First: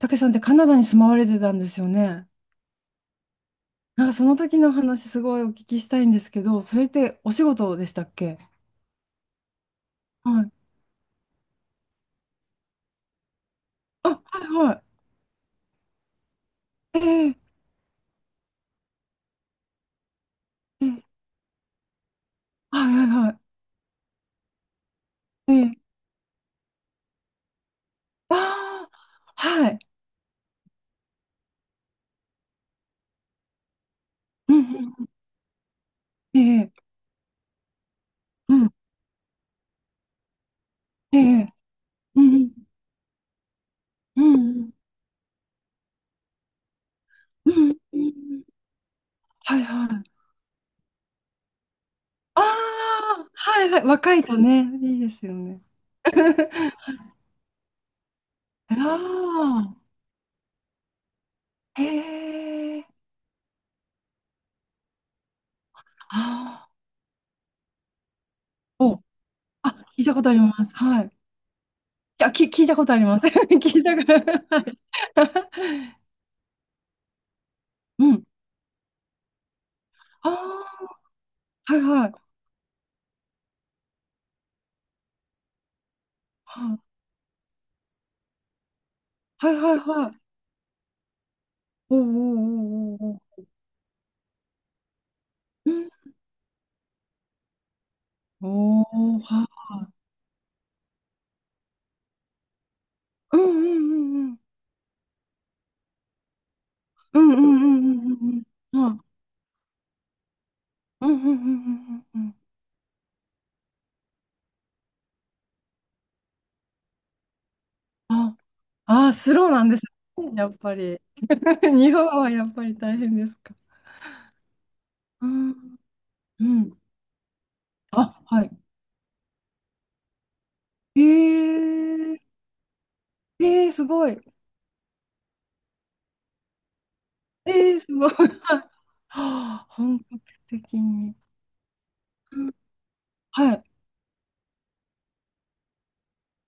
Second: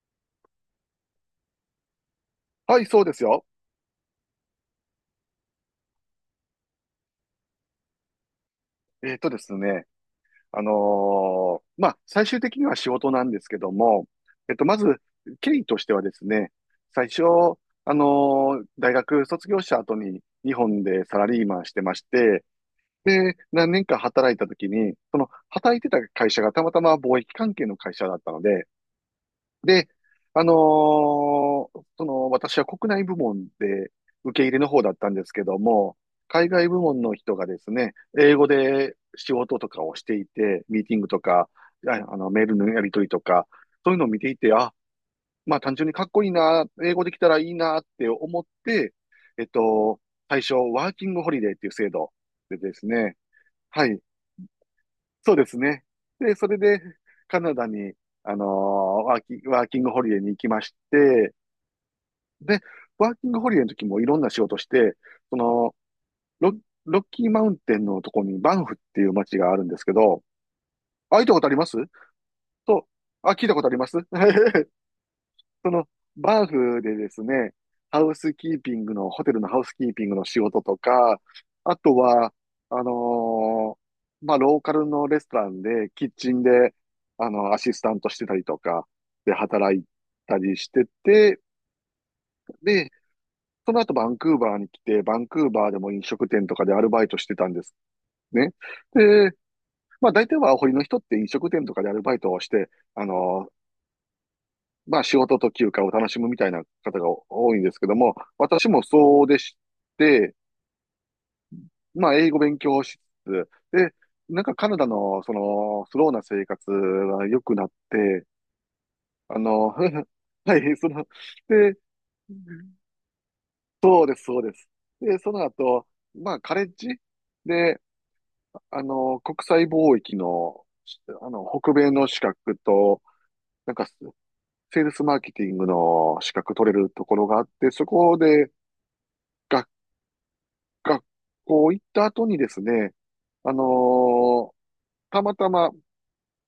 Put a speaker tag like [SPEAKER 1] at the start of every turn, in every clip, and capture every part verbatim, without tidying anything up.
[SPEAKER 1] たけさんってカナダに住まわれてたんですよね。
[SPEAKER 2] はい、そうですよ。
[SPEAKER 1] なんかその時の話すごいお聞きしたいんですけど、それってお仕事でしたっけ？
[SPEAKER 2] えっとですね、
[SPEAKER 1] はい。
[SPEAKER 2] あのーまあ、最終的には仕事なんですけども、
[SPEAKER 1] あ、はい
[SPEAKER 2] えっと、ま
[SPEAKER 1] は
[SPEAKER 2] ず、経緯としてはですね、
[SPEAKER 1] い。
[SPEAKER 2] 最初、
[SPEAKER 1] ええ
[SPEAKER 2] あのー大学卒業した後に日本
[SPEAKER 1] え
[SPEAKER 2] で
[SPEAKER 1] え
[SPEAKER 2] サラリーマンしてまして、
[SPEAKER 1] はいはい
[SPEAKER 2] で、
[SPEAKER 1] は
[SPEAKER 2] 何年か働いた時に、その
[SPEAKER 1] い。
[SPEAKER 2] 働
[SPEAKER 1] ええ
[SPEAKER 2] いてた会社がたまたま貿易関係の会社だった
[SPEAKER 1] あ
[SPEAKER 2] ので、
[SPEAKER 1] あ、はい。
[SPEAKER 2] で、あのーその、私は国内部門で受け入
[SPEAKER 1] う
[SPEAKER 2] れ
[SPEAKER 1] ん
[SPEAKER 2] の方だっ
[SPEAKER 1] うん。
[SPEAKER 2] たんですけども、海外
[SPEAKER 1] え
[SPEAKER 2] 部
[SPEAKER 1] え
[SPEAKER 2] 門の人がですね、英語
[SPEAKER 1] うん。
[SPEAKER 2] で仕事とかをしていて、ミーティング
[SPEAKER 1] え
[SPEAKER 2] とか、
[SPEAKER 1] え
[SPEAKER 2] ああ
[SPEAKER 1] う
[SPEAKER 2] の、メー
[SPEAKER 1] ん
[SPEAKER 2] ルのやり取りとか、そういうのを見
[SPEAKER 1] うん
[SPEAKER 2] てい
[SPEAKER 1] う
[SPEAKER 2] て、
[SPEAKER 1] ん
[SPEAKER 2] あ、まあ単純にかっこいいな、英語できたらい
[SPEAKER 1] う
[SPEAKER 2] い
[SPEAKER 1] ん
[SPEAKER 2] なっ
[SPEAKER 1] う
[SPEAKER 2] て
[SPEAKER 1] んう
[SPEAKER 2] 思っ
[SPEAKER 1] ん
[SPEAKER 2] て、えっ
[SPEAKER 1] はいは
[SPEAKER 2] と、
[SPEAKER 1] い。
[SPEAKER 2] 最初、ワーキングホリデーっていう制度
[SPEAKER 1] あ
[SPEAKER 2] でですね、
[SPEAKER 1] あ、はいはい。
[SPEAKER 2] はい、
[SPEAKER 1] 若いとね、いいです
[SPEAKER 2] そ
[SPEAKER 1] よ
[SPEAKER 2] うです
[SPEAKER 1] ね。
[SPEAKER 2] ね。で、それ で、カナダに、あのー
[SPEAKER 1] あ
[SPEAKER 2] ワーキ、ワーキングホリデーに行きまして、
[SPEAKER 1] あ、
[SPEAKER 2] で、
[SPEAKER 1] へえ、
[SPEAKER 2] ワーキングホリデーの時もいろんな仕事して、その、ロ、
[SPEAKER 1] あ
[SPEAKER 2] ロッキーマウンテンのとこにバンフっ
[SPEAKER 1] あ、
[SPEAKER 2] て
[SPEAKER 1] お、
[SPEAKER 2] いう街があるん
[SPEAKER 1] あ、
[SPEAKER 2] ですけ
[SPEAKER 1] 聞いた
[SPEAKER 2] ど、
[SPEAKER 1] ことあります。はい。
[SPEAKER 2] あ、行ったことあります
[SPEAKER 1] いや、き、聞いたこ
[SPEAKER 2] と、
[SPEAKER 1] とあります。
[SPEAKER 2] あ、聞いたことあり
[SPEAKER 1] 聞い
[SPEAKER 2] ま
[SPEAKER 1] た
[SPEAKER 2] す
[SPEAKER 1] こと、は い。
[SPEAKER 2] その、バーフでですね、ハ
[SPEAKER 1] う
[SPEAKER 2] ウ
[SPEAKER 1] ん。
[SPEAKER 2] スキーピングの、ホテルのハウスキーピングの仕事と
[SPEAKER 1] あ
[SPEAKER 2] か、
[SPEAKER 1] あ、
[SPEAKER 2] あ
[SPEAKER 1] はい
[SPEAKER 2] と
[SPEAKER 1] はい。
[SPEAKER 2] は、あのーまあ、ローカルのレストランで、キッチンで、
[SPEAKER 1] は
[SPEAKER 2] あの、アシスタントしてたりとか、で、
[SPEAKER 1] はいは
[SPEAKER 2] 働
[SPEAKER 1] い
[SPEAKER 2] い
[SPEAKER 1] はい。
[SPEAKER 2] たりしてて、
[SPEAKER 1] おーおー
[SPEAKER 2] で、
[SPEAKER 1] おーおーおー。
[SPEAKER 2] その後バンクーバーに来て、バンクーバー
[SPEAKER 1] う
[SPEAKER 2] で
[SPEAKER 1] ん
[SPEAKER 2] も飲食店とかでアルバイトしてたんですね。
[SPEAKER 1] おー
[SPEAKER 2] で、
[SPEAKER 1] は、
[SPEAKER 2] まあ、大体はアホリの人って飲食店とかでアルバイトをして、あ
[SPEAKER 1] うんう
[SPEAKER 2] の
[SPEAKER 1] んうんうん。
[SPEAKER 2] まあ仕事と休暇を楽しむみたいな方が
[SPEAKER 1] うんうん
[SPEAKER 2] 多いん
[SPEAKER 1] う
[SPEAKER 2] ですけど
[SPEAKER 1] んう
[SPEAKER 2] も、
[SPEAKER 1] ん
[SPEAKER 2] 私
[SPEAKER 1] う
[SPEAKER 2] も
[SPEAKER 1] んうん
[SPEAKER 2] そうでして、
[SPEAKER 1] うんうんうんうんはいうんうんうんうん
[SPEAKER 2] まあ
[SPEAKER 1] うんう
[SPEAKER 2] 英
[SPEAKER 1] ん。
[SPEAKER 2] 語勉強しつつ、で、なんかカナダのそのスローな生活が良くなって、
[SPEAKER 1] あ、あー、ス
[SPEAKER 2] あ
[SPEAKER 1] ローなん
[SPEAKER 2] の、
[SPEAKER 1] です。や
[SPEAKER 2] は
[SPEAKER 1] っぱ
[SPEAKER 2] い、そ
[SPEAKER 1] り。
[SPEAKER 2] の、で、
[SPEAKER 1] 日本はやっぱり大変ですか？
[SPEAKER 2] そうです、そうです。で、
[SPEAKER 1] う
[SPEAKER 2] その
[SPEAKER 1] ん。
[SPEAKER 2] 後、まあ
[SPEAKER 1] う
[SPEAKER 2] カレッ
[SPEAKER 1] ん。
[SPEAKER 2] ジで、
[SPEAKER 1] あ、はい。
[SPEAKER 2] あの、国際貿易の、
[SPEAKER 1] え
[SPEAKER 2] あの、北米の
[SPEAKER 1] ー、
[SPEAKER 2] 資格と、
[SPEAKER 1] え
[SPEAKER 2] な
[SPEAKER 1] ー、
[SPEAKER 2] ん
[SPEAKER 1] す
[SPEAKER 2] か
[SPEAKER 1] ごい。
[SPEAKER 2] セールスマーケティングの資格取れるところがあっ
[SPEAKER 1] え
[SPEAKER 2] て、
[SPEAKER 1] ー、
[SPEAKER 2] そ
[SPEAKER 1] すごい。
[SPEAKER 2] こ
[SPEAKER 1] はい
[SPEAKER 2] で、
[SPEAKER 1] はあ
[SPEAKER 2] が
[SPEAKER 1] 本格的
[SPEAKER 2] 学
[SPEAKER 1] に。
[SPEAKER 2] 校行った後にですね、あ
[SPEAKER 1] は
[SPEAKER 2] の
[SPEAKER 1] い。
[SPEAKER 2] ーたまたま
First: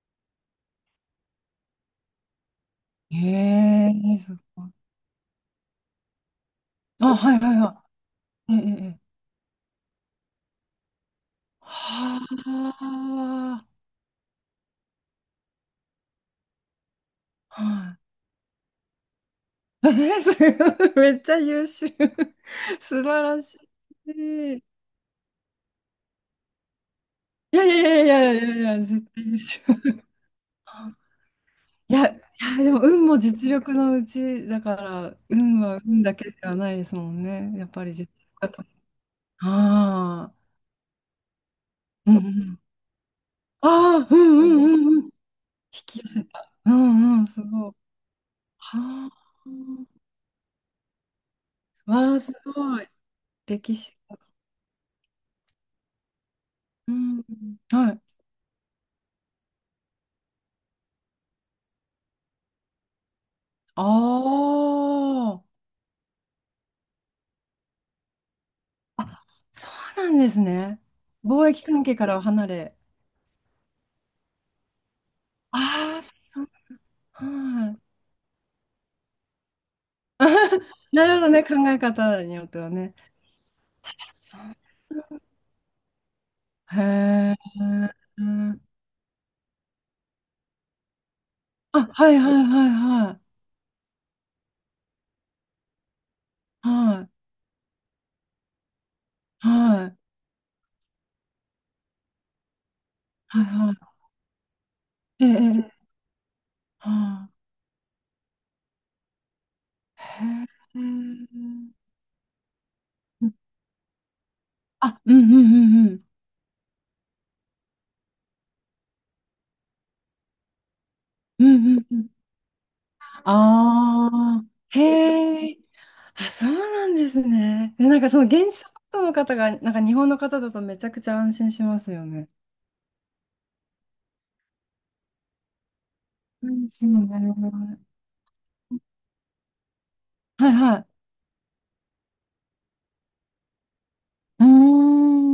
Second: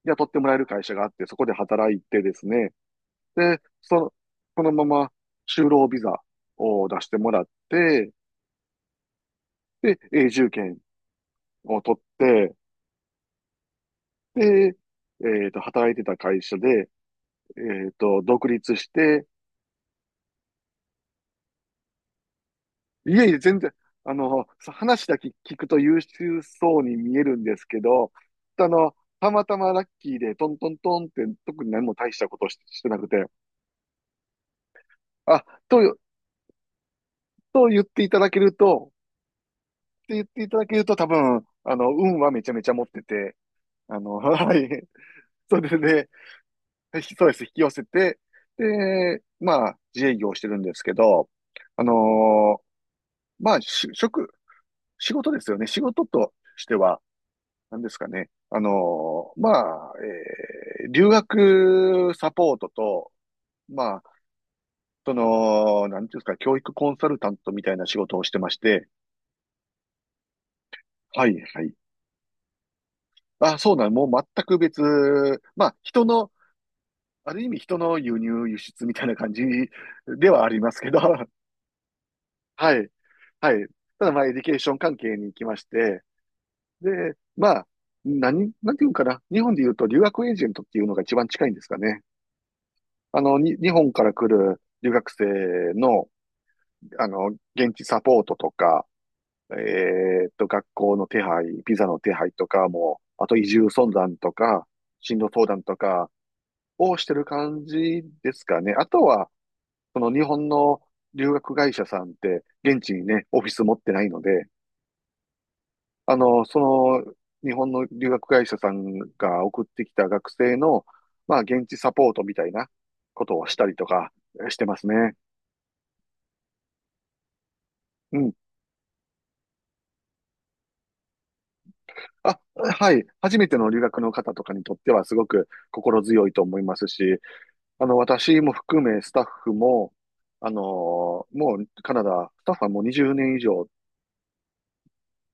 [SPEAKER 2] 雇ってもらえる会社があって、そこで働いてですね、で、
[SPEAKER 1] え
[SPEAKER 2] その、
[SPEAKER 1] えす
[SPEAKER 2] そ
[SPEAKER 1] ごい。
[SPEAKER 2] のまま就労ビザを出し
[SPEAKER 1] あ、
[SPEAKER 2] ても
[SPEAKER 1] はい
[SPEAKER 2] らっ
[SPEAKER 1] はいは
[SPEAKER 2] て、
[SPEAKER 1] い。ええええ
[SPEAKER 2] で、永住権を取って、
[SPEAKER 1] は
[SPEAKER 2] で、えっと、働いてた会社で、
[SPEAKER 1] あ、
[SPEAKER 2] えっ
[SPEAKER 1] は
[SPEAKER 2] と、独立して、
[SPEAKER 1] い。えー、すごい。めっちゃ優秀。素
[SPEAKER 2] い
[SPEAKER 1] 晴
[SPEAKER 2] えいえ、
[SPEAKER 1] らし
[SPEAKER 2] 全然、あの、
[SPEAKER 1] い。
[SPEAKER 2] 話だけ聞くと優秀そうに見えるんで
[SPEAKER 1] い
[SPEAKER 2] す
[SPEAKER 1] やい
[SPEAKER 2] け
[SPEAKER 1] やい
[SPEAKER 2] ど、
[SPEAKER 1] やいやいやい
[SPEAKER 2] あ
[SPEAKER 1] や、
[SPEAKER 2] の、
[SPEAKER 1] 絶対
[SPEAKER 2] た
[SPEAKER 1] 優
[SPEAKER 2] また
[SPEAKER 1] 秀。
[SPEAKER 2] まラッ キーでトントントンって特に何
[SPEAKER 1] い
[SPEAKER 2] も
[SPEAKER 1] や、
[SPEAKER 2] 大し
[SPEAKER 1] い
[SPEAKER 2] たこと
[SPEAKER 1] や、
[SPEAKER 2] し、
[SPEAKER 1] でも
[SPEAKER 2] してな
[SPEAKER 1] 運
[SPEAKER 2] く
[SPEAKER 1] も
[SPEAKER 2] て、
[SPEAKER 1] 実力のうちだから、
[SPEAKER 2] あ、
[SPEAKER 1] 運は
[SPEAKER 2] と、
[SPEAKER 1] 運だけではないですもんね。
[SPEAKER 2] と
[SPEAKER 1] やっ
[SPEAKER 2] 言っ
[SPEAKER 1] ぱり
[SPEAKER 2] て
[SPEAKER 1] 実
[SPEAKER 2] いただけ
[SPEAKER 1] 力
[SPEAKER 2] る
[SPEAKER 1] だ
[SPEAKER 2] と、って言っ
[SPEAKER 1] ああ、
[SPEAKER 2] ていただけると多分、あの、
[SPEAKER 1] うん
[SPEAKER 2] 運
[SPEAKER 1] う
[SPEAKER 2] はめちゃ
[SPEAKER 1] ん。
[SPEAKER 2] めちゃ持ってて、あ
[SPEAKER 1] ああ、
[SPEAKER 2] の、
[SPEAKER 1] う んう
[SPEAKER 2] は
[SPEAKER 1] ん
[SPEAKER 2] い。
[SPEAKER 1] うんうん。引
[SPEAKER 2] それ
[SPEAKER 1] き寄
[SPEAKER 2] で、
[SPEAKER 1] せた。う
[SPEAKER 2] そう
[SPEAKER 1] んうん、
[SPEAKER 2] で
[SPEAKER 1] す
[SPEAKER 2] す、引き
[SPEAKER 1] ご
[SPEAKER 2] 寄
[SPEAKER 1] い。
[SPEAKER 2] せて、
[SPEAKER 1] はあ、
[SPEAKER 2] で、まあ、自営業をしてるんですけど、あ
[SPEAKER 1] わあ、す
[SPEAKER 2] のー
[SPEAKER 1] ごい。
[SPEAKER 2] まあ、
[SPEAKER 1] 歴
[SPEAKER 2] し
[SPEAKER 1] 史が。
[SPEAKER 2] 職、仕事ですよね。仕事として
[SPEAKER 1] う
[SPEAKER 2] は、
[SPEAKER 1] ん。
[SPEAKER 2] なんで
[SPEAKER 1] は
[SPEAKER 2] す
[SPEAKER 1] い。
[SPEAKER 2] かね。あの、まあ、えー留学サポートと、
[SPEAKER 1] あ
[SPEAKER 2] まあ、そ
[SPEAKER 1] あ。
[SPEAKER 2] の、なんていうんですか、教育コンサルタントみたいな仕事をしてまして、
[SPEAKER 1] あ、そうなんですね。
[SPEAKER 2] はい、
[SPEAKER 1] 貿
[SPEAKER 2] は
[SPEAKER 1] 易
[SPEAKER 2] い。
[SPEAKER 1] 関係からは離れ。
[SPEAKER 2] あ、そうなん、もう全く別、まあ、
[SPEAKER 1] ああ、
[SPEAKER 2] 人の、
[SPEAKER 1] そう。
[SPEAKER 2] ある意味人
[SPEAKER 1] は
[SPEAKER 2] の輸入、輸出みたいな感じではありますけ
[SPEAKER 1] い。
[SPEAKER 2] ど、
[SPEAKER 1] なるほ
[SPEAKER 2] は
[SPEAKER 1] どね、考え方によっては
[SPEAKER 2] い、
[SPEAKER 1] ね。
[SPEAKER 2] はい。
[SPEAKER 1] あ
[SPEAKER 2] ただ、まあ、エ
[SPEAKER 1] そ
[SPEAKER 2] デ
[SPEAKER 1] う。
[SPEAKER 2] ュケーション関係に行きまして、
[SPEAKER 1] へ
[SPEAKER 2] で、
[SPEAKER 1] え。
[SPEAKER 2] まあ、何、なんていうんかな。日本で言うと留学エージェントっていうのが一番近いんですか
[SPEAKER 1] あ、
[SPEAKER 2] ね。
[SPEAKER 1] はいはいはいは
[SPEAKER 2] あ
[SPEAKER 1] い。
[SPEAKER 2] の、に、日本から来る留学生の、
[SPEAKER 1] は
[SPEAKER 2] あ
[SPEAKER 1] い。
[SPEAKER 2] の、現地サポートとか、え
[SPEAKER 1] はい。
[SPEAKER 2] ーっと、学校の手配、ビザの手配とかも、あと
[SPEAKER 1] はい
[SPEAKER 2] 移住相
[SPEAKER 1] は
[SPEAKER 2] 談とか、進
[SPEAKER 1] い。え
[SPEAKER 2] 路
[SPEAKER 1] え、
[SPEAKER 2] 相談
[SPEAKER 1] え
[SPEAKER 2] と
[SPEAKER 1] え
[SPEAKER 2] かをしてる
[SPEAKER 1] は
[SPEAKER 2] 感じですかね。あとは、そ
[SPEAKER 1] い。
[SPEAKER 2] の日本
[SPEAKER 1] へ
[SPEAKER 2] の留学会社さんって、現地に
[SPEAKER 1] え。
[SPEAKER 2] ね、オフィス持ってないので、
[SPEAKER 1] あ、うんうんうんうん。
[SPEAKER 2] あの、その、日本の留学会社さんが送ってきた学生の、まあ、
[SPEAKER 1] うん
[SPEAKER 2] 現地
[SPEAKER 1] うん
[SPEAKER 2] サ
[SPEAKER 1] う
[SPEAKER 2] ポ
[SPEAKER 1] ん
[SPEAKER 2] ートみたいなことをしたりとか
[SPEAKER 1] ああ、
[SPEAKER 2] してますね。
[SPEAKER 1] へえ。あ、そうなんですね。で、なんかそ
[SPEAKER 2] う
[SPEAKER 1] の
[SPEAKER 2] ん。
[SPEAKER 1] 現地サポートの方が、なんか日本の方だとめちゃくちゃ安心しますよね。
[SPEAKER 2] あ、はい。初めての留学の方とかにとってはすごく心強いと思い
[SPEAKER 1] 安
[SPEAKER 2] ます
[SPEAKER 1] 心そう
[SPEAKER 2] し、
[SPEAKER 1] なるほど。
[SPEAKER 2] あの、私も含めスタッフも、
[SPEAKER 1] は
[SPEAKER 2] あ
[SPEAKER 1] い
[SPEAKER 2] の
[SPEAKER 1] はい。
[SPEAKER 2] もうカナダ、スタッフはもうにじゅうねん以上
[SPEAKER 1] うー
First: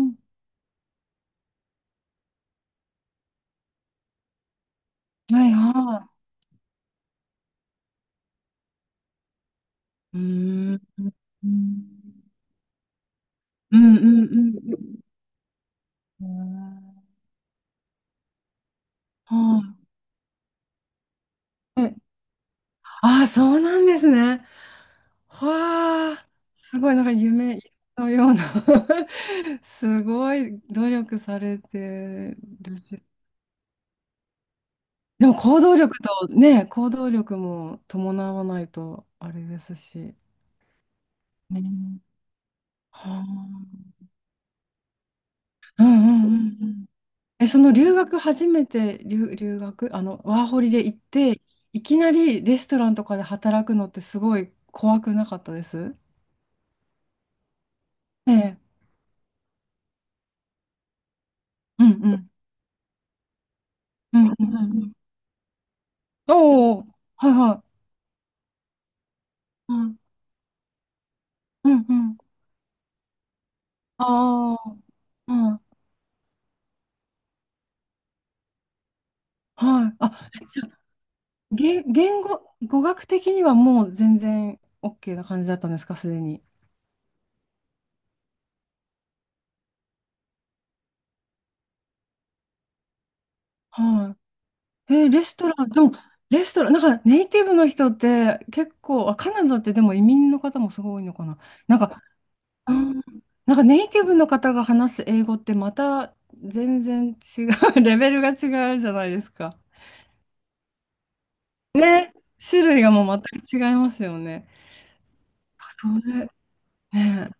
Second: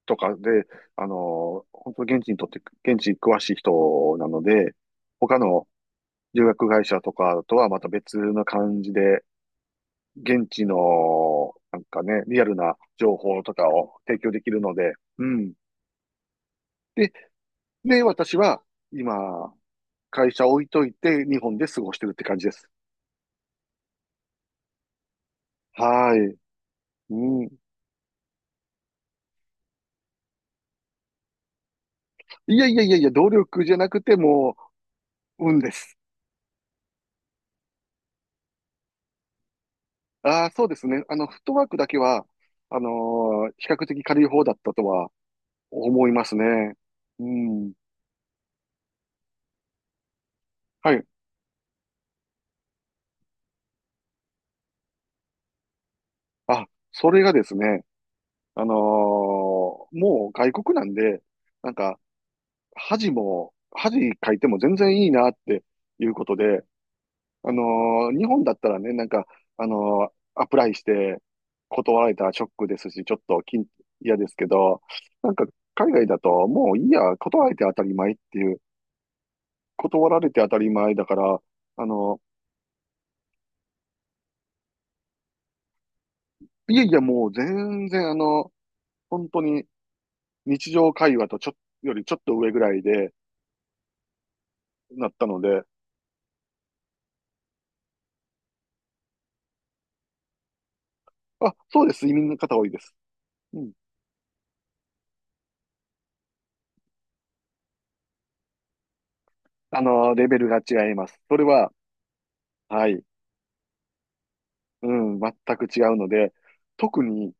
[SPEAKER 2] と
[SPEAKER 1] ん。
[SPEAKER 2] かで、あの本当現地にとって、現地に詳しい人なので、他
[SPEAKER 1] はい
[SPEAKER 2] の
[SPEAKER 1] は
[SPEAKER 2] 留学会社とかとはまた別な感じで、
[SPEAKER 1] い。う
[SPEAKER 2] 現地
[SPEAKER 1] ーん。う
[SPEAKER 2] の、なんかね、
[SPEAKER 1] ん
[SPEAKER 2] リアルな情報とか
[SPEAKER 1] う
[SPEAKER 2] を
[SPEAKER 1] ん
[SPEAKER 2] 提供できるの
[SPEAKER 1] う
[SPEAKER 2] で、
[SPEAKER 1] ん
[SPEAKER 2] うん。
[SPEAKER 1] うん。
[SPEAKER 2] で、で、私は
[SPEAKER 1] は
[SPEAKER 2] 今、会社置いといて、日本で過
[SPEAKER 1] い。
[SPEAKER 2] ご
[SPEAKER 1] え
[SPEAKER 2] してるって感じです。
[SPEAKER 1] ああ、そうなんですね。わ
[SPEAKER 2] は
[SPEAKER 1] あ、
[SPEAKER 2] い。
[SPEAKER 1] すごい、なんか
[SPEAKER 2] うん。
[SPEAKER 1] 夢のような すごい努力されて
[SPEAKER 2] いやい
[SPEAKER 1] る
[SPEAKER 2] やいや
[SPEAKER 1] し。
[SPEAKER 2] いや、努力じゃなくても
[SPEAKER 1] でも
[SPEAKER 2] う、運
[SPEAKER 1] 行
[SPEAKER 2] で
[SPEAKER 1] 動
[SPEAKER 2] す。
[SPEAKER 1] 力とね、行動力も伴わないとあれですし。
[SPEAKER 2] ああ、そうですね。あの、フットワークだけ
[SPEAKER 1] ね。
[SPEAKER 2] は、あの
[SPEAKER 1] は
[SPEAKER 2] ー比較
[SPEAKER 1] あ。
[SPEAKER 2] 的軽い方だったとは
[SPEAKER 1] うん
[SPEAKER 2] 思いま
[SPEAKER 1] うん
[SPEAKER 2] す
[SPEAKER 1] うんう
[SPEAKER 2] ね。
[SPEAKER 1] ん。
[SPEAKER 2] う
[SPEAKER 1] え、そ
[SPEAKER 2] ん。
[SPEAKER 1] の留学初めて留、留学、あの、ワーホリで
[SPEAKER 2] は
[SPEAKER 1] 行っ
[SPEAKER 2] い。
[SPEAKER 1] て、いきなりレストランとかで働くのってすごい怖くなかったです
[SPEAKER 2] あ、それがですね、
[SPEAKER 1] え
[SPEAKER 2] あの
[SPEAKER 1] え。
[SPEAKER 2] ーもう外国なんで、なん
[SPEAKER 1] うん
[SPEAKER 2] か、
[SPEAKER 1] うん。
[SPEAKER 2] 恥も、恥
[SPEAKER 1] うんう
[SPEAKER 2] か
[SPEAKER 1] ん
[SPEAKER 2] い
[SPEAKER 1] う
[SPEAKER 2] ても
[SPEAKER 1] ん
[SPEAKER 2] 全
[SPEAKER 1] うん。
[SPEAKER 2] 然いいなっていうことで、
[SPEAKER 1] おお、はい
[SPEAKER 2] あ
[SPEAKER 1] は
[SPEAKER 2] の
[SPEAKER 1] い。
[SPEAKER 2] ー日本だったらね、なんか、あ
[SPEAKER 1] うん
[SPEAKER 2] のーアプライして
[SPEAKER 1] うんう
[SPEAKER 2] 断られ
[SPEAKER 1] ん。
[SPEAKER 2] たらショックですし、ちょっときん嫌ですけ
[SPEAKER 1] ああ。
[SPEAKER 2] ど、な
[SPEAKER 1] う
[SPEAKER 2] んか、
[SPEAKER 1] ん。
[SPEAKER 2] 海外だと、もういいや、断られて当たり前っていう、
[SPEAKER 1] はい。
[SPEAKER 2] 断ら
[SPEAKER 1] あ、
[SPEAKER 2] れて当た
[SPEAKER 1] じゃ
[SPEAKER 2] り
[SPEAKER 1] あ
[SPEAKER 2] 前だから、
[SPEAKER 1] 言、
[SPEAKER 2] あの
[SPEAKER 1] 言語、語学的にはもう全然 OK な感じだったんですか、すでに？
[SPEAKER 2] ーいやいや、もう全然、あの、本当に日常会話とちょ、よりちょっと上ぐらいで
[SPEAKER 1] はい。え
[SPEAKER 2] な
[SPEAKER 1] ー
[SPEAKER 2] っ
[SPEAKER 1] レ
[SPEAKER 2] た
[SPEAKER 1] ス
[SPEAKER 2] の
[SPEAKER 1] ト
[SPEAKER 2] で、
[SPEAKER 1] ラン、でも、レストラン、なんかネイティブの人って結構、あ、カナダってでも移民の方もすごい多いのかな？
[SPEAKER 2] あ、
[SPEAKER 1] なん
[SPEAKER 2] そうで
[SPEAKER 1] か、
[SPEAKER 2] す、移民の方多い
[SPEAKER 1] あ
[SPEAKER 2] です。
[SPEAKER 1] ー、なん
[SPEAKER 2] う
[SPEAKER 1] か
[SPEAKER 2] ん。
[SPEAKER 1] ネイティブの方が話す英語ってまた全然違う、レベルが違うじゃないですか？
[SPEAKER 2] あのーレベルが違います。それは、
[SPEAKER 1] ね。種類
[SPEAKER 2] は
[SPEAKER 1] が
[SPEAKER 2] い、
[SPEAKER 1] もう全く違いますよね。
[SPEAKER 2] うん、全く違
[SPEAKER 1] そ
[SPEAKER 2] うの
[SPEAKER 1] れ、
[SPEAKER 2] で、特
[SPEAKER 1] ね、
[SPEAKER 2] に、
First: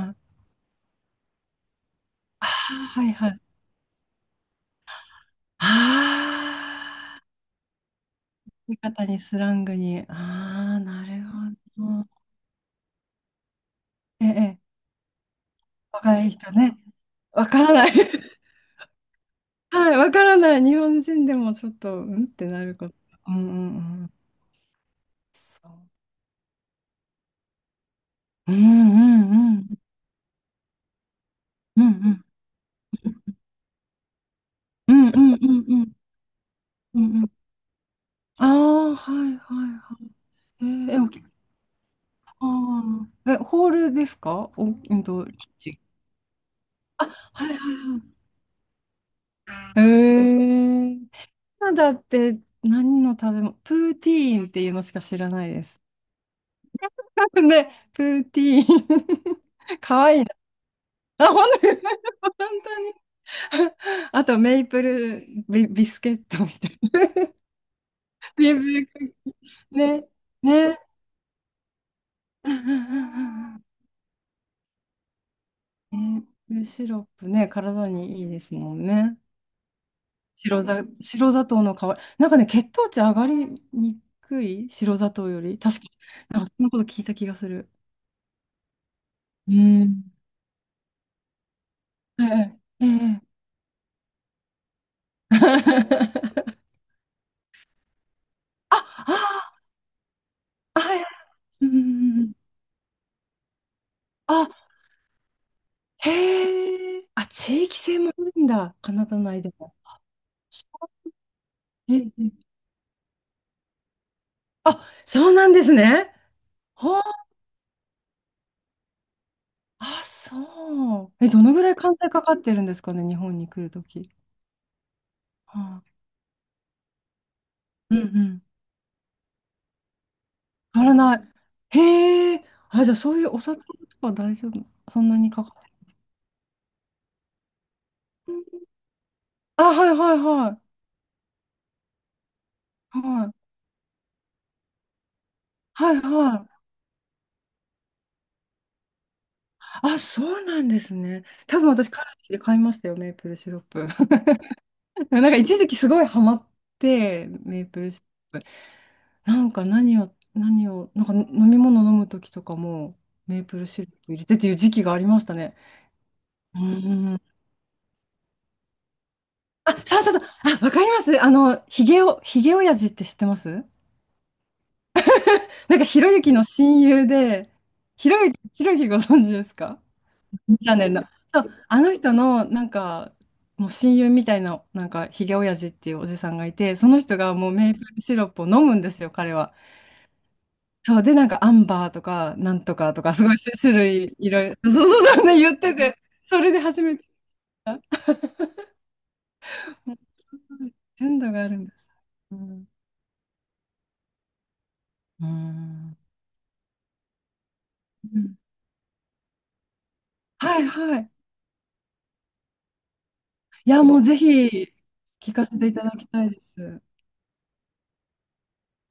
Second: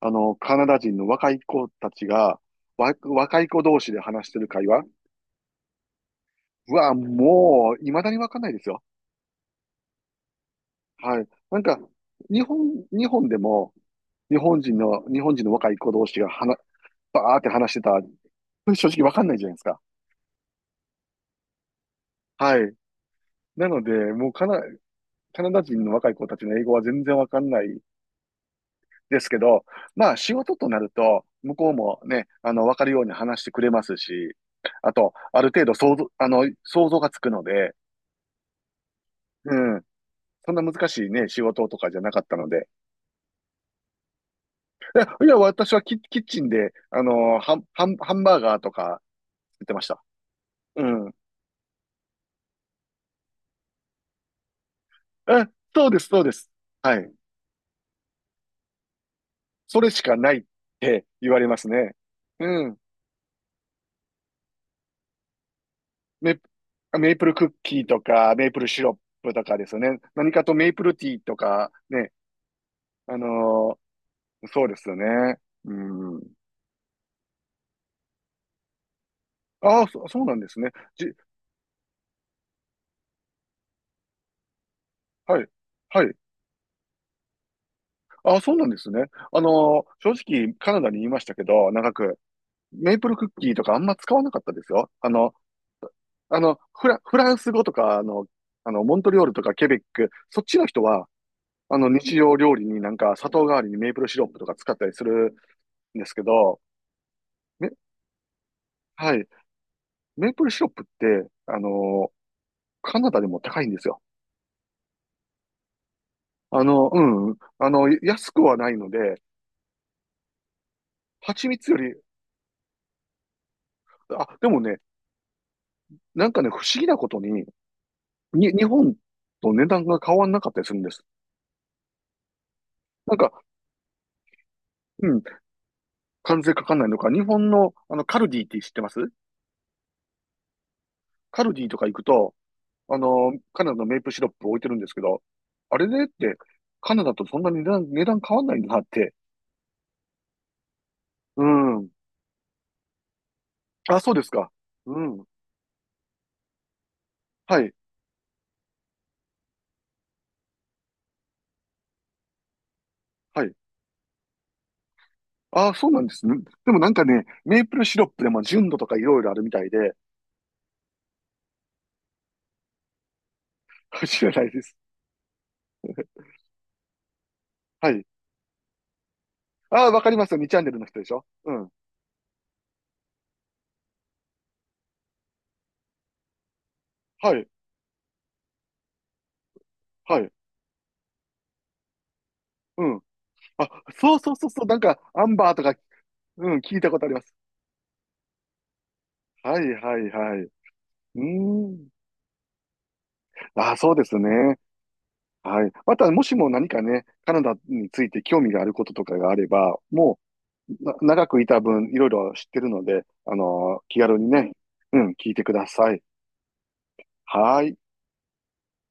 [SPEAKER 2] あの、
[SPEAKER 1] い。
[SPEAKER 2] カナダ人の若い子たちが、
[SPEAKER 1] ああ
[SPEAKER 2] わ、
[SPEAKER 1] はいは
[SPEAKER 2] 若
[SPEAKER 1] い。
[SPEAKER 2] い子同士で話してる会話。うわ、
[SPEAKER 1] ああ。
[SPEAKER 2] もう、未だにわかんないです
[SPEAKER 1] 言い
[SPEAKER 2] よ。
[SPEAKER 1] 方にスラングに。ああ、な
[SPEAKER 2] は
[SPEAKER 1] る
[SPEAKER 2] い。なんか、
[SPEAKER 1] ほど。
[SPEAKER 2] 日本、日本でも、
[SPEAKER 1] え
[SPEAKER 2] 日
[SPEAKER 1] え、
[SPEAKER 2] 本人の、日本人の若い子同
[SPEAKER 1] 若
[SPEAKER 2] 士が、
[SPEAKER 1] い
[SPEAKER 2] は
[SPEAKER 1] 人
[SPEAKER 2] な、
[SPEAKER 1] ね。
[SPEAKER 2] バーっ
[SPEAKER 1] わ
[SPEAKER 2] て
[SPEAKER 1] か
[SPEAKER 2] 話し
[SPEAKER 1] ら
[SPEAKER 2] て
[SPEAKER 1] な
[SPEAKER 2] た、
[SPEAKER 1] い。
[SPEAKER 2] こ れ正直わかんないじゃないですか。
[SPEAKER 1] はい、わからない。日本人でもちょっと、うんって
[SPEAKER 2] は
[SPEAKER 1] な
[SPEAKER 2] い。
[SPEAKER 1] ること。うんう
[SPEAKER 2] な
[SPEAKER 1] ん
[SPEAKER 2] ので、
[SPEAKER 1] うん。
[SPEAKER 2] もうカナ、カナダ
[SPEAKER 1] そ
[SPEAKER 2] 人の若い子たちの英語は全然わかんない
[SPEAKER 1] う。うん
[SPEAKER 2] で
[SPEAKER 1] う
[SPEAKER 2] す
[SPEAKER 1] ん
[SPEAKER 2] け
[SPEAKER 1] う
[SPEAKER 2] ど、
[SPEAKER 1] ん。
[SPEAKER 2] まあ、仕事となると、向こう
[SPEAKER 1] うんう
[SPEAKER 2] も
[SPEAKER 1] ん。
[SPEAKER 2] ね、あの、わかるように話してくれますし、あ
[SPEAKER 1] うんう
[SPEAKER 2] と、
[SPEAKER 1] んう
[SPEAKER 2] ある程
[SPEAKER 1] ん
[SPEAKER 2] 度
[SPEAKER 1] うん。
[SPEAKER 2] 想像、あの、想像
[SPEAKER 1] う
[SPEAKER 2] がつ
[SPEAKER 1] んう
[SPEAKER 2] く
[SPEAKER 1] ん。
[SPEAKER 2] ので、
[SPEAKER 1] ああ、はいはい
[SPEAKER 2] うん。
[SPEAKER 1] はい。
[SPEAKER 2] そんな
[SPEAKER 1] え
[SPEAKER 2] 難
[SPEAKER 1] ー、え、
[SPEAKER 2] し
[SPEAKER 1] お
[SPEAKER 2] い
[SPEAKER 1] き、
[SPEAKER 2] ね、仕事とかじゃなかった
[SPEAKER 1] あ
[SPEAKER 2] ので。
[SPEAKER 1] ーえ、ホールですかお、うん
[SPEAKER 2] い
[SPEAKER 1] と、
[SPEAKER 2] や、
[SPEAKER 1] キッチ
[SPEAKER 2] 私
[SPEAKER 1] ン。
[SPEAKER 2] はキ、キッチンで、あ
[SPEAKER 1] あ、
[SPEAKER 2] のー
[SPEAKER 1] は
[SPEAKER 2] ハ
[SPEAKER 1] い
[SPEAKER 2] ン、
[SPEAKER 1] はい
[SPEAKER 2] ハン、ハ
[SPEAKER 1] は
[SPEAKER 2] ンバーガーとか作ってました。
[SPEAKER 1] い。
[SPEAKER 2] う
[SPEAKER 1] え
[SPEAKER 2] ん。
[SPEAKER 1] カナダって何の食べ物プーティーンっていうのしか知らな
[SPEAKER 2] え、
[SPEAKER 1] いです。
[SPEAKER 2] そうです、そうです。はい。
[SPEAKER 1] ねプーティーン。
[SPEAKER 2] そ れ
[SPEAKER 1] か
[SPEAKER 2] し
[SPEAKER 1] わ
[SPEAKER 2] か
[SPEAKER 1] いいな。
[SPEAKER 2] ないって
[SPEAKER 1] あ、
[SPEAKER 2] 言わ
[SPEAKER 1] 本
[SPEAKER 2] れます
[SPEAKER 1] 当に、
[SPEAKER 2] ね。うん。
[SPEAKER 1] 本当に。あと、メイプルビ、ビスケッ
[SPEAKER 2] メ、
[SPEAKER 1] トみたい
[SPEAKER 2] メープ
[SPEAKER 1] な。
[SPEAKER 2] ルクッキーとか、メ
[SPEAKER 1] メ
[SPEAKER 2] ー
[SPEAKER 1] イ
[SPEAKER 2] プ
[SPEAKER 1] プ
[SPEAKER 2] ルシ
[SPEAKER 1] ル
[SPEAKER 2] ロッ
[SPEAKER 1] クッキ
[SPEAKER 2] プとかです
[SPEAKER 1] ー。
[SPEAKER 2] よね。
[SPEAKER 1] ね、
[SPEAKER 2] 何かとメー
[SPEAKER 1] ね。
[SPEAKER 2] プルティーとか、ね。
[SPEAKER 1] うんうんう
[SPEAKER 2] あ
[SPEAKER 1] ん
[SPEAKER 2] のーそうですよね。う
[SPEAKER 1] うんねメ
[SPEAKER 2] ん。
[SPEAKER 1] イプルシロップね、体にいいですもんね。
[SPEAKER 2] ああ、そ、そうなんです
[SPEAKER 1] 白
[SPEAKER 2] ね。
[SPEAKER 1] 砂
[SPEAKER 2] じ、
[SPEAKER 1] 白砂糖の代わり。なんかね、血糖値上がりにくい白砂糖
[SPEAKER 2] は
[SPEAKER 1] よ
[SPEAKER 2] い。
[SPEAKER 1] り。確かに。
[SPEAKER 2] はい。
[SPEAKER 1] なんか、そんなこと聞いた気がする。
[SPEAKER 2] ああ、そうなんですね。あ
[SPEAKER 1] う
[SPEAKER 2] のー
[SPEAKER 1] ん。
[SPEAKER 2] 正直、カナダにいましたけど、長く。
[SPEAKER 1] ええ、え
[SPEAKER 2] メープルクッ
[SPEAKER 1] え。
[SPEAKER 2] キーとかあんま使わなかったですよ。あの、あの、フラ、フランス語とか、あの、あの、モントリオールとか
[SPEAKER 1] あ、
[SPEAKER 2] ケベック、そっちの
[SPEAKER 1] あ、
[SPEAKER 2] 人
[SPEAKER 1] はい。
[SPEAKER 2] は、
[SPEAKER 1] うん
[SPEAKER 2] あ
[SPEAKER 1] う
[SPEAKER 2] の、日
[SPEAKER 1] んうん。
[SPEAKER 2] 常料理になんか砂糖代わりにメープルシロップとか
[SPEAKER 1] あ、
[SPEAKER 2] 使ったりするんですけど、
[SPEAKER 1] へえ。あ、地
[SPEAKER 2] め、
[SPEAKER 1] 域性もあるんだ。カナ
[SPEAKER 2] は
[SPEAKER 1] ダ
[SPEAKER 2] い。
[SPEAKER 1] 内でも。
[SPEAKER 2] メープルシロップって、あ
[SPEAKER 1] ええ、
[SPEAKER 2] の、
[SPEAKER 1] ええ
[SPEAKER 2] カナダでも高いんですよ。
[SPEAKER 1] あ、そうなんですね。
[SPEAKER 2] あの、
[SPEAKER 1] ほう。
[SPEAKER 2] うん。あの、安くはないので、
[SPEAKER 1] あ、そう。え、ど
[SPEAKER 2] 蜂
[SPEAKER 1] の
[SPEAKER 2] 蜜
[SPEAKER 1] ぐら
[SPEAKER 2] よ
[SPEAKER 1] い
[SPEAKER 2] り、
[SPEAKER 1] 関税かかってるんですかね、日本に来るとき？
[SPEAKER 2] あ、でもね、
[SPEAKER 1] はあ、
[SPEAKER 2] なんかね、不思議なことに、
[SPEAKER 1] うんうん。
[SPEAKER 2] に、日本と値段が変わんなかったりする
[SPEAKER 1] 変
[SPEAKER 2] ん
[SPEAKER 1] わ
[SPEAKER 2] で
[SPEAKER 1] ら
[SPEAKER 2] す。
[SPEAKER 1] ない。へえ。あ、じゃあ
[SPEAKER 2] な
[SPEAKER 1] そ
[SPEAKER 2] ん
[SPEAKER 1] ういうお
[SPEAKER 2] か、
[SPEAKER 1] 札とか大丈夫。そ
[SPEAKER 2] う
[SPEAKER 1] んな
[SPEAKER 2] ん
[SPEAKER 1] にかかって
[SPEAKER 2] 関税かかんないのか、日本の、あの、カルディっ
[SPEAKER 1] る？
[SPEAKER 2] て知ってます？
[SPEAKER 1] あ、はいはいはい。
[SPEAKER 2] カルディとか行くと、あ
[SPEAKER 1] は
[SPEAKER 2] の、
[SPEAKER 1] い。
[SPEAKER 2] カナダのメープシロップ置いてるんですけど、あれ
[SPEAKER 1] はい
[SPEAKER 2] でって、
[SPEAKER 1] はい。
[SPEAKER 2] カナダとそんなに値段、値段変わんないんだなって。
[SPEAKER 1] あ、そうなんですね。
[SPEAKER 2] う
[SPEAKER 1] 多分私、
[SPEAKER 2] ん。
[SPEAKER 1] カルディで買いましたよ、メープルシロップ。
[SPEAKER 2] あ、そうですか。う
[SPEAKER 1] なん
[SPEAKER 2] ん。
[SPEAKER 1] か一時期すごいハマって、
[SPEAKER 2] は
[SPEAKER 1] メー
[SPEAKER 2] い。
[SPEAKER 1] プルシロップ。なんか何を、何を、なんか飲み物飲む時とかも、メ
[SPEAKER 2] は
[SPEAKER 1] ー
[SPEAKER 2] い。
[SPEAKER 1] プルシロップ入れてっていう時期がありましたね。
[SPEAKER 2] あ、そうなんですね。
[SPEAKER 1] う
[SPEAKER 2] でもなんか
[SPEAKER 1] ん。
[SPEAKER 2] ね、メープルシロップでも純度とかいろいろあるみたい
[SPEAKER 1] あ、
[SPEAKER 2] で、
[SPEAKER 1] そうそうそう。あ、わかります。あの、ヒゲを、ヒゲ親父って知ってます
[SPEAKER 2] 知らないです。
[SPEAKER 1] なんか、ひろゆきの親友で、
[SPEAKER 2] はい。
[SPEAKER 1] ひろゆき、ひろゆきご存知ですか？
[SPEAKER 2] あ、わかりますよ。にチャン
[SPEAKER 1] チ
[SPEAKER 2] ネ
[SPEAKER 1] ャ
[SPEAKER 2] ル
[SPEAKER 1] ンネ
[SPEAKER 2] の
[SPEAKER 1] ル
[SPEAKER 2] 人
[SPEAKER 1] の。
[SPEAKER 2] でしょ
[SPEAKER 1] そう、
[SPEAKER 2] うん。
[SPEAKER 1] あの人の、なんか、もう親友みたいな、なんか、ひげおやじっていうおじさんがいて、その人が
[SPEAKER 2] はい。
[SPEAKER 1] もうメープルシロップを飲むんですよ、彼は。
[SPEAKER 2] はい。
[SPEAKER 1] そう、で、なんか、アンバーとか、なんと
[SPEAKER 2] う
[SPEAKER 1] か
[SPEAKER 2] ん。
[SPEAKER 1] とか、すごい種
[SPEAKER 2] あ、
[SPEAKER 1] 種類、
[SPEAKER 2] そう
[SPEAKER 1] い
[SPEAKER 2] そう
[SPEAKER 1] ろ
[SPEAKER 2] そう
[SPEAKER 1] いろ
[SPEAKER 2] そう。なんか、アン
[SPEAKER 1] ね
[SPEAKER 2] バ
[SPEAKER 1] 言
[SPEAKER 2] ー
[SPEAKER 1] っ
[SPEAKER 2] と
[SPEAKER 1] て
[SPEAKER 2] か、
[SPEAKER 1] て、そ
[SPEAKER 2] う
[SPEAKER 1] れ
[SPEAKER 2] ん、
[SPEAKER 1] で
[SPEAKER 2] 聞い
[SPEAKER 1] 初
[SPEAKER 2] た
[SPEAKER 1] め
[SPEAKER 2] こ
[SPEAKER 1] て、
[SPEAKER 2] とあります。はい、はい、はい。う
[SPEAKER 1] 純
[SPEAKER 2] ー
[SPEAKER 1] 度があるんです。
[SPEAKER 2] ん。
[SPEAKER 1] う
[SPEAKER 2] ああ、そうですね。はい。
[SPEAKER 1] ん
[SPEAKER 2] また、もしも何かね、カナダについ
[SPEAKER 1] う
[SPEAKER 2] て
[SPEAKER 1] ん
[SPEAKER 2] 興味があることとかがあれば、も
[SPEAKER 1] はい
[SPEAKER 2] う、な
[SPEAKER 1] はい。
[SPEAKER 2] 長くいた分、いろいろ知ってるので、あ
[SPEAKER 1] い
[SPEAKER 2] の
[SPEAKER 1] や、
[SPEAKER 2] ー
[SPEAKER 1] も
[SPEAKER 2] 気
[SPEAKER 1] うぜ
[SPEAKER 2] 軽にね、
[SPEAKER 1] ひ、
[SPEAKER 2] うん、聞
[SPEAKER 1] 聞
[SPEAKER 2] いて
[SPEAKER 1] か
[SPEAKER 2] く
[SPEAKER 1] せ
[SPEAKER 2] だ
[SPEAKER 1] ていただ
[SPEAKER 2] さい。
[SPEAKER 1] きたいです。
[SPEAKER 2] はい。